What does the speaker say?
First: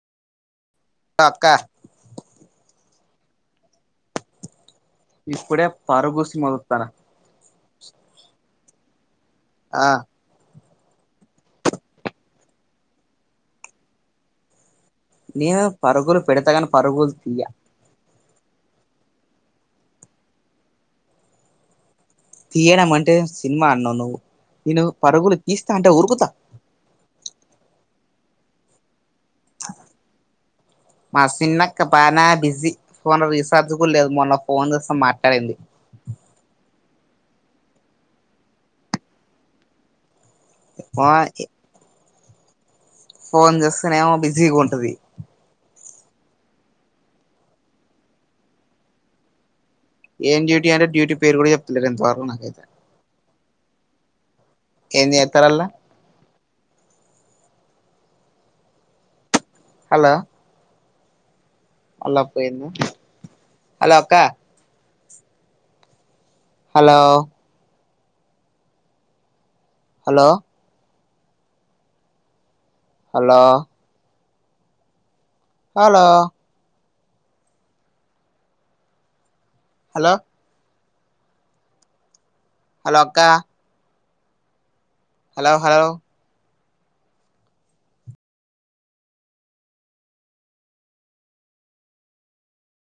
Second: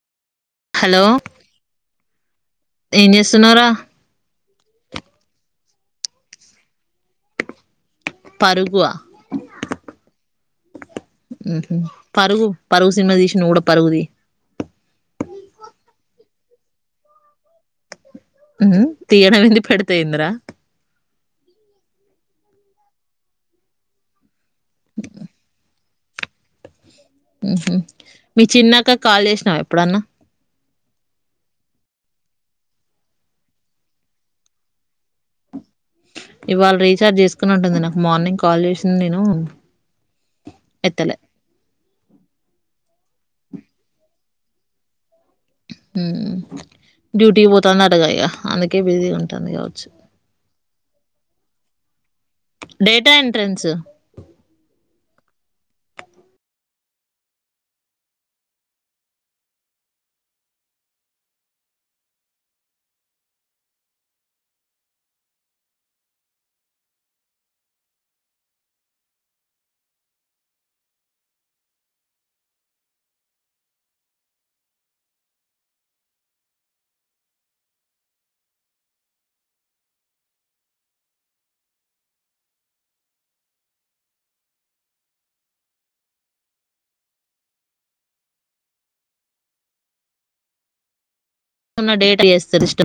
hello అక్క ఏం చేస్తున్నావుర ఇప్పుడే పరుగు సినిమా సుత్తన పరుగు ఆ ఆ మ్ హు పరుగు పరుగు సినిమా తీసి నువ్ కూడా పరుగుదియ్ నేను పరుగులు పెడుతాగాని పరుగులు తీయ్య మ్ తీయ్యడం ఏందీ పెడితెఎందిర తీయడం అంటే సినిమా అన్నావు నువ్వు నేను పరుగులు తీస్తా అంటే ఉరుకుతా మ్ హు మీ చిన్నక్కకు కాల్ చేసినావ ఎప్పుడన్నా మా చిన్నక్క బానా బిజీ ఫోన్ రీచార్జ్ కూడా లేదు మొన్న ఫోన్ చేస్తమాట్లాడింది ఇవాళ రీఛార్జ్ చేసుకుని ఉంటుంది మార్నింగ్ కాల్ చేసింది నేను ఎత్తలే ఫోన్ చేస్తేనేమో బిజీగుంటది హుమ్ డ్యూటీకి పోతందంట కదా ఇగ అందుకే బిజీ ఉంటుంది కావచ్చు ఏం డ్యూటీ అంటే డ్యూటీ పేరుచెప్తలేదు ఇంతవరకు నాకైతే డేటా ఎంట్రెన్స్ ఏంది ఎత్తరల్ల హలో మల్లపోయింది హలో అక్క hello hello hello hello hello hello అక్కా హలో హలో [unintelligible] ఇష్టం